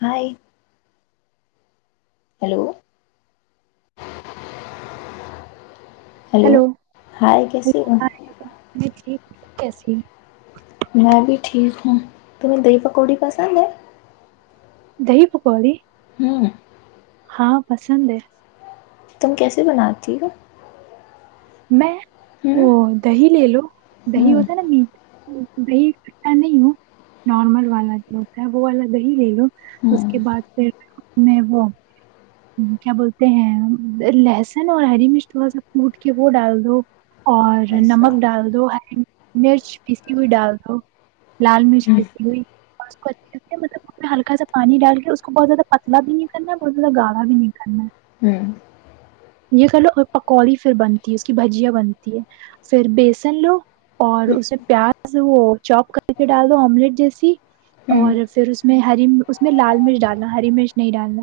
ہائے hello hello hi کیسی ہو کیسے میں بھی ٹھیک ہوں تمہیں دہی پکوڑی پسند ہے دہی پکوڑی ہوں ہاں پسند ہے تم کیسے بناتی ہو میں ا ہوں دہی لے لو دہی ہوں ہوتا نا میٹ دی کھا نہیں ہو نارمل والا جو ہوتا ہے وہ والا دہی لے لو اس ہوں کے بعد پھر میں وہ کیا بولتے ہیں لہسن اور ہری مرچ تھوڑا سا گٹ کہ وہ ڈال دو اور ایسا نمک ڈال دو ہری مرچ پیسی ہوئی ڈال دو لال مرچ ہوں کیسسی ہوئی اس کو اچھے مطلب ہلکا س پانی ڈال کے اس کو بہت زیادہ پتلا بھی نہیں کرنا بہت زیادہ گاڑا بھی نہیں کرنا ہے ہوں یہ کہ لو پکوڑی پھر بنتی ہے اس کی بھجیا بنتی ہے پھر بیسن لو اور ہوں اس میں پیاز وہ چوپ کر کے ڈال دو آملیٹ جیسی ہوں اور پھر اس میں اس میں ہری اس میں لال مرچ ڈالنا ہری مرچ نہیں ڈالنا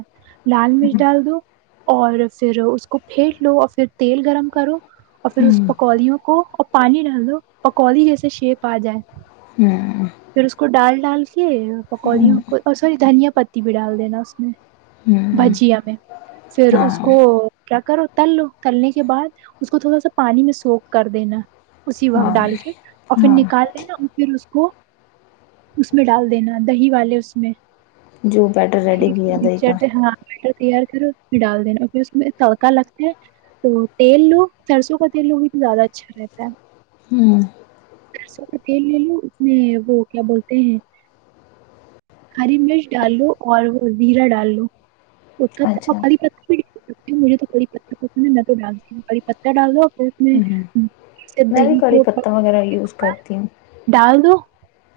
لال مرچ ڈال دو اور پھر اس کو پھینٹ لو اور پھر تیل گرم کرو اور پھر اس ہوں پکودیوں کو اور پانی ڈال دو پکودی جیسے شیپ آ جائے ہوں پھر اس کو ڈال ڈال کے ہوں پکوڑیوں کو اور سوری دھنیا پتی بھی ڈال دینا اس میں بھجیا میں پھر اس ہاں کو کیا کرو تلو تلنے کے بعد اس کو تھوڑا سا پانی میں سوخ کر دینا اسی وقت ہاں ڈال کے اور پھر ہاں نکال ل نا پھر اس کو اس میں ڈال دینا دہی والے اس میں جوو بیٹر ریڈی دہی بھییادے کا مکسچر ہاں بیٹر تیار کر اس پ میں ڈال دینا پھر اس میں تڑکا لگتا ہے تو تیل لو سرسوں کا تیل لو بھی تو زیادہ اچھا رہتا ہے ہوں سرسوں کا تیل لے لو اس میں وہ کیا بولتے ہیں ہری مرچ ڈال لو اور وہ زیرا ڈال لو ات ت کا اچھا پ پت مھے تو کوڑ پ ڈال دی پتتا ڈال دو [unintelligible] ہوں اس میں بھی دہی کے کڑی اوپ پتہ وغیرہ یوز کرتی ہوں ڈال دو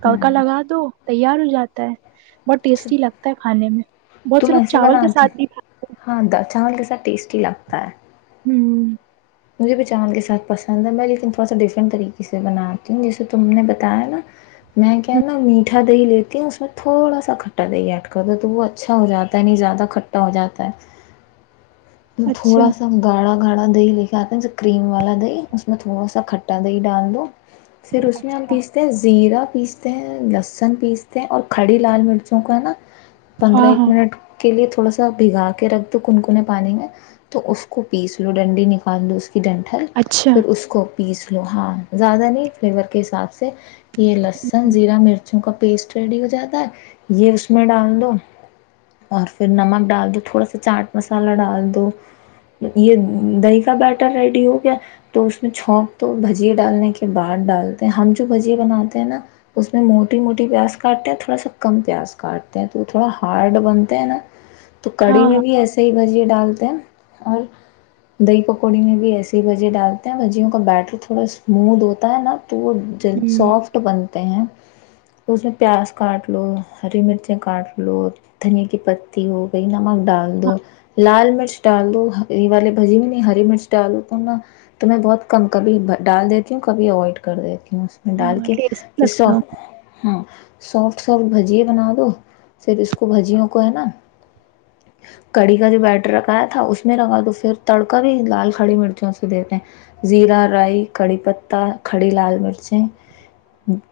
تڑکا ہوں لگا دو تیار ہو جاتا ہے بہت اچھا ٹیسٹی لگتا ہے کھانے میں بہت سے تم لوگ ایسے چاول کے بناتی ساتھ بھی کھات ہیں ہاں دا چاول کیسا ٹیسٹی لگتا ہے ہیں ہوں مجھے بھی چاول کے ساتھ پسند ہے میں لیکن تھوڑا سا ڈفرنٹ طریقے سے بناتی ہوں جسے تم نے بتایا نا میں کہ ہوں، نا میٹھا دہی ل اس میں تھوڑا سا کھٹا دےے ایڈ کر دو تو وہ اچھا ہو جاتا ہے نہیں زیادہ کھٹا ہو جاتا ہے [unintelligible] تھوڑا اچھا سا گاڑا [unintelligible] گاڑا دہی لے کے آتا ہیں کریم والا دہی اس میں تھوڑا سا کھٹا دہی ڈال دو [unintelligible] پھر [unintelligible] س میں ہم اچھا پیستے ہیں زیرہ پیستے ہیں لہسن پیستے ہیں اور کھڑی لال مرچوں کا ہے نا [unintelligible] پندرہ ہاں ایک ہاں منٹ کے لیے تو [unintelligible] تھوڑا بگا کے رکھ دو کن کون [unintelligible] پانی میں تو اس کو پیس لو ڈنڈی نکال دو اس کے [unintelligible] ایکسیڈینٹ ہے اچھا پھر اس کو [unintelligible] پیس لو ہاں زیادہ نہیں فلیور کے حساب سے یہ لہسن زیرا مرچوں کا پیسٹ ریڈی ہو جاتا ہے یہ اس میں ڈال دو اور پھر نمک ڈال دو تھوڑا سا چاٹ مس [unintelligible] مسالہ ڈال دو یہ دہی کا بیٹر ریڈی ہو گیا تو اس میں چونک دو بھجیے ڈالنے کے بعد ڈالتے ہیں ہم جو بجیے بناتے ہیں نا اس میں موٹی موٹی پیاز کاٹتے ہیں تھوڑا سا کم پیاز کاٹتے ہیں تو تھوڑا ہارڈ بنتے ہیں نا [unintelligible] تو کڑی ہاں میں ہاں بھی ایسے [unintelligible] بھجی ڈالتے ہیں اور دہ پکوڑی میں بھی ایسی بھجے ڈالتے ہیں بھجیوں کا بیٹر تھوڑا اسموت ہوتا ہے نا [unintelligible] تو وہ ج ہوں سافٹ بن [unintelligible] ہیں اس میں پیاز کاٹ لو ہری مرچیں کاٹ لو دھنیا کی پتی ہو گئی نمک ڈال دو [unintelligible] لال مرچ ڈال دووں یہ والے بھجی میں نہیں ہری مرچ ڈالو تو نا تو میں بہت کم کبھی ڈال دیتی ہوں کبھی اوائڈ کر دیتی ہوں [unintelligible] اس میں ڈال ہاں کے ٹیسٹی پھر سو لگتا ہے، ہاں سوفٹ [unintelligible] سافٹ بھجیے بنا دو صر اس کو بھجیوں کو ہے نا [unintelligible] کڑی کا جو بیٹر رکھایا تھا اس میں رکھا تو پھر تڑکا بھی لال کھڑی مرچوں سے دیتے ہیں زیرہ رائی کڑی پتا کھڑی لال مرچیں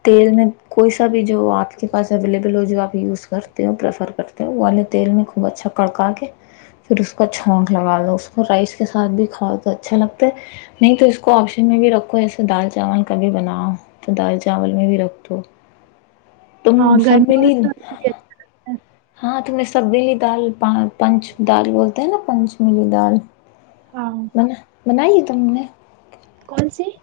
تیل میں کوئی سا بھی جو آپ کے پاس اویلیبل ہو جو آپ یوز کرتے ہو پریفر کرتے ہو والے تیل میں خوب اچھا کڑکا کے پھر اس کا چھونک لگا دو اس کو رائس کے ساتھ بھی کھاؤ تو اچھا لگتا ہے نہیں تو اس کو آپشن میں بھی رکھو جیسے دال چاول کبھی بناؤ تو دال چاول میں بھی رکھ دو تم ہاں سب گرمیوں میں ملی تو اور بھی اچھا لگتا ہے ہاں تمہ نے سبی لی دال پان پنچ دال بول ت ہے نا پنچمیلی دال ہاں م نے [inaudible] بنائی ہے تم نے [unintelligible] کون سی [unintelligible]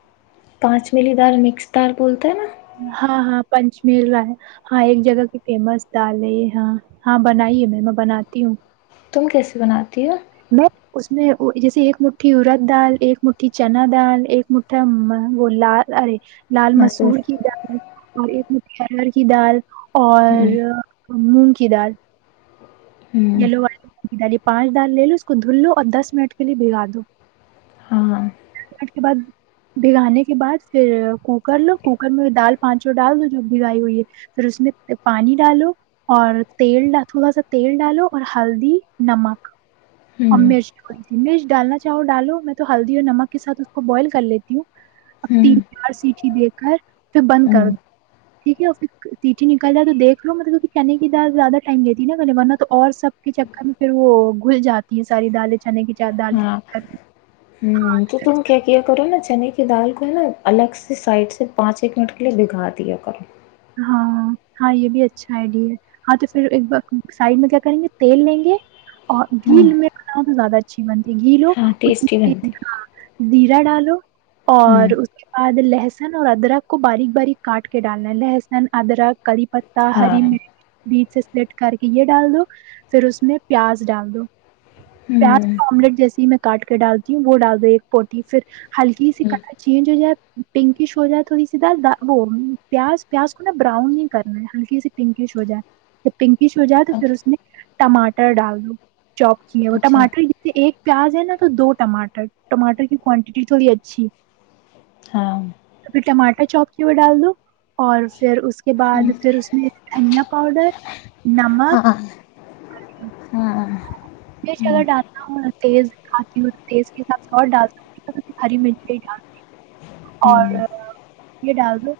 پانچ ملی دار مکس دار بولتا ہے نا [unintelligible] ہاں ہاں پنچمیل ہے ہاں ایک جگہ کی فیمس دال ہے یہ ہاں ہاں بنائیے میں میں بناتی ہوں [unintelligible] تم کیسے بناتی ہو میں اس میں جیسے ایک مٹھی ارد دال ایک مٹھی چنا دال ایک مٹھا وہ لال ارے لال مسور کی لال م اور ایک مرور کی دال اور ہوں مون کیی دال [unintelligible] ہوں یہلو [unintelligible] ڈال پچ ڈال لے لو اس کو دھل لو اور دس منٹ کے لیے بگا دو ہاں اسٹ کے بعد [unintelligible] بھگانے کے بعد پھر کوکر لو کوکر میں دال پانچوں ڈال دو جب بگائی ہوئی ہے پھر اس میں پانی ڈالو اور تیل ڈال تھوڑا سا تیل ڈالو اور ہلدی نمک ا ہوں م ڈ مش ڈالنا [unintelligible] چاؤول ڈالو میں تو ہلدی اور نمک کےاتھ اس کو بوائل کر لیتی ہوں اب تین ہوں چار سیٹیھی دے کر پھر بند کر ہوں دو ٹھیک ہے پھر [unintelligible] تیٹھی نکل جائے تو دیکھ لو مطلب کہ چنے کی دال زیادہ ٹائم گتی ہے نا کہنے ورنا تو اور سب کے چکر میں پھر وہ گھل جاتا ساری دالیں چاننے کی ہاں میں ہ تو ہاں تم کیا کیا کرو نا ج نہیں [unintelligible] دال کو ہے نا الگ سے سائڈ سے پانچ ایک منٹ کے لیے بگا دیا کر ہاں ہاں یہ بھی اچھا آئیڈیا ہے ہاں تو پھر ایک سائڈ میں کیا کریں گے تیل لیں گے اور ہاں جل میں [unintelligible] زدہ اچھی بنتی گی لو ہاں ا ٹیسٹی بنتی [unintelligible] زیرا ڈالو اور ہوں اس کے بعد ل لہسن اور ادرک کو باریک باریک کاٹ کے ڈالنا ہے لہس این ادرک کری پتتا ہاں ہری مرچ بیچ لٹ کر کے یہ ڈال دو پھر اس میں پیاز ڈال دو پیاز ہوں آملیٹ جیسے ہی میں کاٹ کے ڈالتی ہوں وہ ڈال دی ایک پوٹی پھر ہلکی سی ہوں کلر چینج ہو جائے پنکش ہو جائے تھوڑی سی دال وہ پیاز پیاز کو نا براؤن نہیں کرنا ہے ہلکی سی پنکش ہو جائے ج پنکش ہو جائے تو پھر اس اچھا میں ٹماٹر ڈال دو چاپ کی ہے وہ اچھا ٹماٹر ج سے ایک پیاز ہے نا تو دو ٹماٹر ٹماٹر کی کوانٹیٹی تھوڑی اچھی ہاں تو پھر ٹماٹر چوپ کی ہو ڈال دو اور پھر اس کے بعد ہوں پھر اس میں دھنیا پاؤڈر ہاں نمک ہ ہاں ہاں مرچ اگر ڈالتا ہوں میں تیز کھ ہوں تیز کے حساب سے اور ڈال ہری مرچ ڈالتی ہوں ہوں اور یہ ڈال دو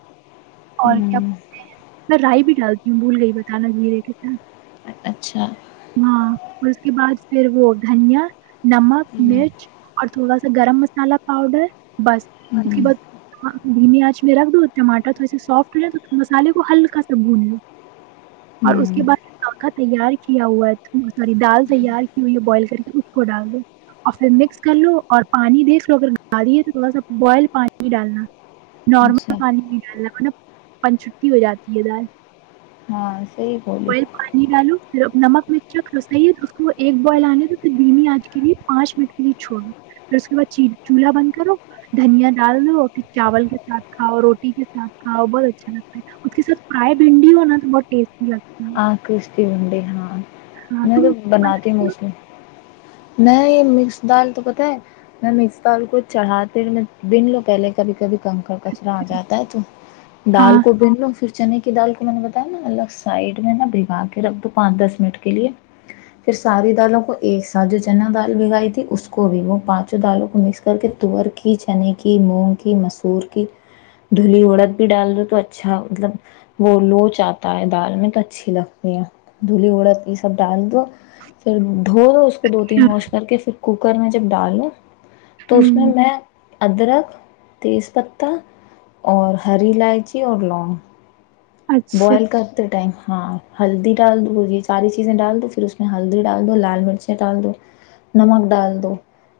اور کیا ہوں بول ہیں میں رائی بھی ڈالتی ہوں بھول گئی بتانا زیرے کے سھ اچھا ہاں اس کے بعد پھر وہ دھنیا نمک ہوں مرچ اور تھوڑا سا گرم مسالہ پاؤڈر بس اس کے ہوں بعد گمی آنچ میں رکھ دوٹماٹر تھوڑے س سافٹ ہو جائےے مسالے کو ہلکا سا بھون ل اور اس ہوں کے بعدکا تیار کیا ہوا ہے سوری دال تیار ہوں کی ہوئی ہے بوائل کر کے اس کو ڈال دو اور پھر مکس کر لو اور پانی دیکھ لو اگر گا دییے تو تھوڑا سا بوائل پانی ڈالنا نارمل اچھا پانی کی گ رکھ نا پن چھٹی ہو جاتی ہے دال ہاں صحی بولی بوائل نمک مچ صحی ہے اس کو ایک بوائل آنے دو پھر بینی آج کے لیے پانچ منٹ کے لیے چھوڑو پھر اس کے بعد چولہا بند کرو دھنیا ڈال دو پھر چاول کے ساتھاؤ روٹی کے ساتھ کھؤ بہت اچھا لگتا ہے اس کے سھ فرائی بھنڈی ہو نا تو بہت ٹیسٹی لگتا ہے آاں کرشتی بنڈی ہے ہاں میں تو تم بناتی ہوں بنا موسلی میں یہ مکس دال تو پتاہ ہے میں مکس دال کو چڑھاتے رہ میں بن لو پہلے کبھی کبھی کنکڑ کچرا آ جاتا ہے تو ڈال ہاں کو بن لو پھر چنے کی دال کو میں نے بتایا نا الگ سائڈ بگا کے رکھ دو پانچ دس منٹ کے لیے پھر ساری دالوں کو ایک ساتھ جو چنا دال بھگائی تھی اس کو بھی وہ پانچوں دالوں کو مکس کر کے تور کی چنے کی مونگ کی مسور کی دھلی ارد بھی ڈال دو تو اچھا مطلب وہ لوچ آتا ہے دال میں تو ا اچھی لگتی ہیں دھلی اورد یہ سب ڈال دو پھر دھو دوو اس کو دو تین اچھا واش کر کے پھر کوک کوکر میں جب ڈالو تو اس میں ہوں میں ادرک تیز پتہ اور ہری الائچی اور لونگ اچھا بوائل کرتے ٹائم ہاں ہلدی ڈال دو یہ ساری چیزیں ڈال دو پھر اس میں ہلدی ڈال دو لال مرچیں ڈال دو نمک ڈال دو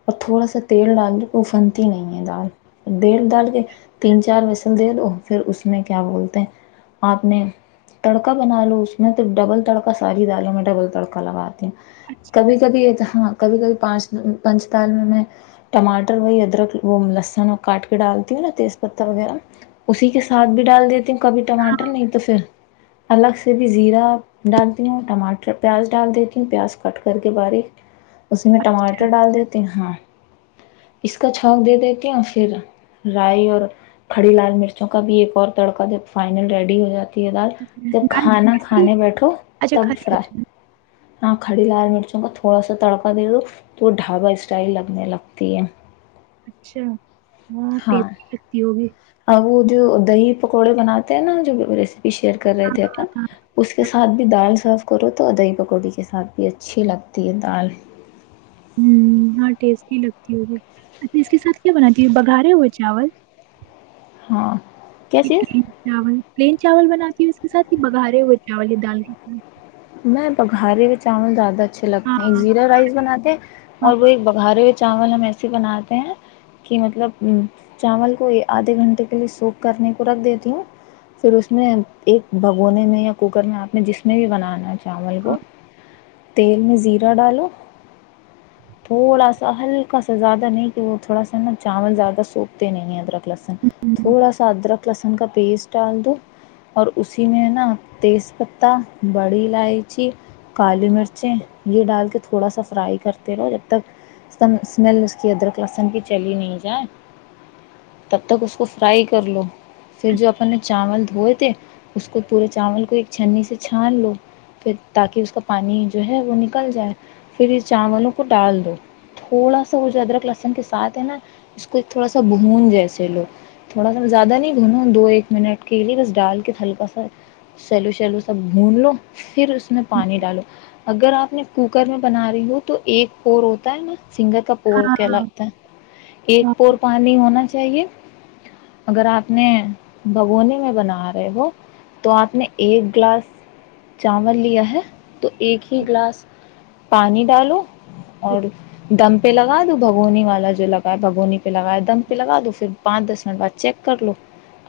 اور تھوڑا سا تیل ڈال دو وہ پھنتی نہیں ہے دال دیل ڈال کے تین چار وسن دے دو پھر اس میں کیا بولتے ہیں آپ نے تڑکا بنا لو اس میں تو ڈبل تڑکا ساری دالوں میں ڈبل تڑکا لگاتی ہوں کبھی کبھی یہ تھااں کبھی کبھی پانچ پانچ تال میں میں ٹاٹر وہی ادرک وہ لسن کاٹ کے ڈالتی ہوں نا تیز پتہ وغیرہ اسی کے سھ بھی ڈال دیتی ہوں کبھی ٹماٹر نہیں تو پھر الگ سے بھی زیرا ڈالتی ہوں ٹماٹر پیاز ڈال دیتی ہوں پیاز کٹ کر کے باریک اس میں ٹاٹر ڈال دی ہاں اس کا چوک دے دیتی ہ اور پھر رائی اور کھڑی لال مرچوں کا بھی ایک اور تڑکا جب فائنل ریڈی ڈی ہزار دال جب لال کھانا مرچ بھی کھانے بیٹھو اچھا تب کھاری فرا لال مرچ، ہاں کھڑی لال مرچوں کا تھوڑا سا تڑکا دے دو تو وہ ڈھابا اسٹائل لگنے لگتی ہے اچھا ہاں لتی ہوگی اب وہ جو دہی پکوڑے بناتے ہیں نا جو شیئر کر رہے تھے اپن ہاں اس کے ساتھ بھی دال سرو کرو تو دہی پکوڑے کے ساتھ بھی اچھی لگتی ہے دال ہ ہ ٹیسٹی لگتی ہوی اچھا اس کے ساتھ کیا بناتی ہ بگھارے ہوئے چاول ہاں کیا چ چیز پ [unintelligible] چاول بنااتی اس کے ساتھ یہ بگا رہے ہوئے چاول دال کے ساتھ میں بخاری ب آوں زیادہ اچھے ہاں لگتے ہیں ایک زیرا رائس بناتے ہیں ہاں اور وہ ایک بگھارے ہو چاول ہم ایسے بناتے ہیں کہ مطلب چاول کو آدھے گھنٹے کے لیے سوپ کرنے کو رکھ دیتی ہوں پھر اس میں ایک بھگونے میں یا کوکر میں آپ نے جس میں بھی بنانا شاامول ہاں کو [unintelligible] تیل میں زیرا ڈالو تھوڑا سا ہلکا سا زیادہ نہیں کہ وہ تھوڑا سا نا چاول زیادہ سوکھتے نہیں ادرک لہسن ہوں تھوڑا سا ادرک لہسن کا پیسٹ ڈال دو اور اسی میں نا تیز پتتا بڑی الائچی کالی مرچیں یہ ڈال کے تھوڑا سا فرائی کرتے رہو جب تک اسمیل اس کی ادرک لسن کی چلی نہیں جائے تب تک اس کو فرائی کر لو پھر جو اپپ نے چاول دھوئے تھے اس کو پورے چاول کو ایک چھننی سے چھان لو پھر تاکہ اس کا پانی جو ہے وہ نکل جائے پھر چاولوں کو ڈال دو تھوڑا سا وہ جو ادرک لہسن کے ساتھ ہے نا اس کو تھوڑا سا بھون جیسے لو تھوڑا سا زیادہ نہیں بھونو دو ایک منٹ کے لیے بس ڈال کے ہلکا سا سیلو سیلو سا بھون لو پھر اس میں اچھا، پانی ڈالو اگر آپ نے [unintelligible] کوکر میں بنا رہی ہوں تو ایک اورور ہوتا ہے نا سنگر کا پور ہاں ہاں کہلاتا ہے ہاں ایک پور پانی ہونا چاہیے اگر آپ نے بھگونے میں بنا رہے ہو تو آپ نے ایک گلاس [unintelligible] چاول لیا ہے تو ایک ہی گلاس پانی ڈالو اور دم پہ لگا دو بھگونی والا جو لگا ہے بھگونی پہ لگاائے دم پہ لگا دو پھر پانچ دس منٹ بعد چیک کر لو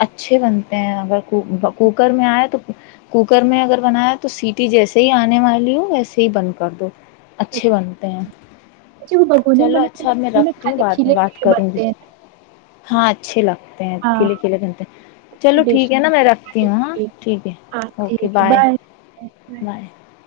اچھے بنتے ہیں اگر کوکر میں آئے تو کوکر میں اگر بنایا تو سیٹی جیسے ہی آنے والی ہ ویسے ہی بند کر دو اچھا اچھے بنتے ہیں اچھا، وہ بگونے میں چلو بنا اچھا میں بگونے رکھتی ہوں کھانے بعد میں کھیلے بات کھیلے کروں گی بنتے ہیں [unintelligible] ہاں اچھی لگتا ہے ہاں کلے کلے کرنتے ہیں اچھا چلو ڈش ٹھیک ہے نا میں رکھتی ہوں ہاں ٹھیک ہے ہاں اوکے ٹھیک ہے بائے بائے [unintelligible] بائے [unintelligible]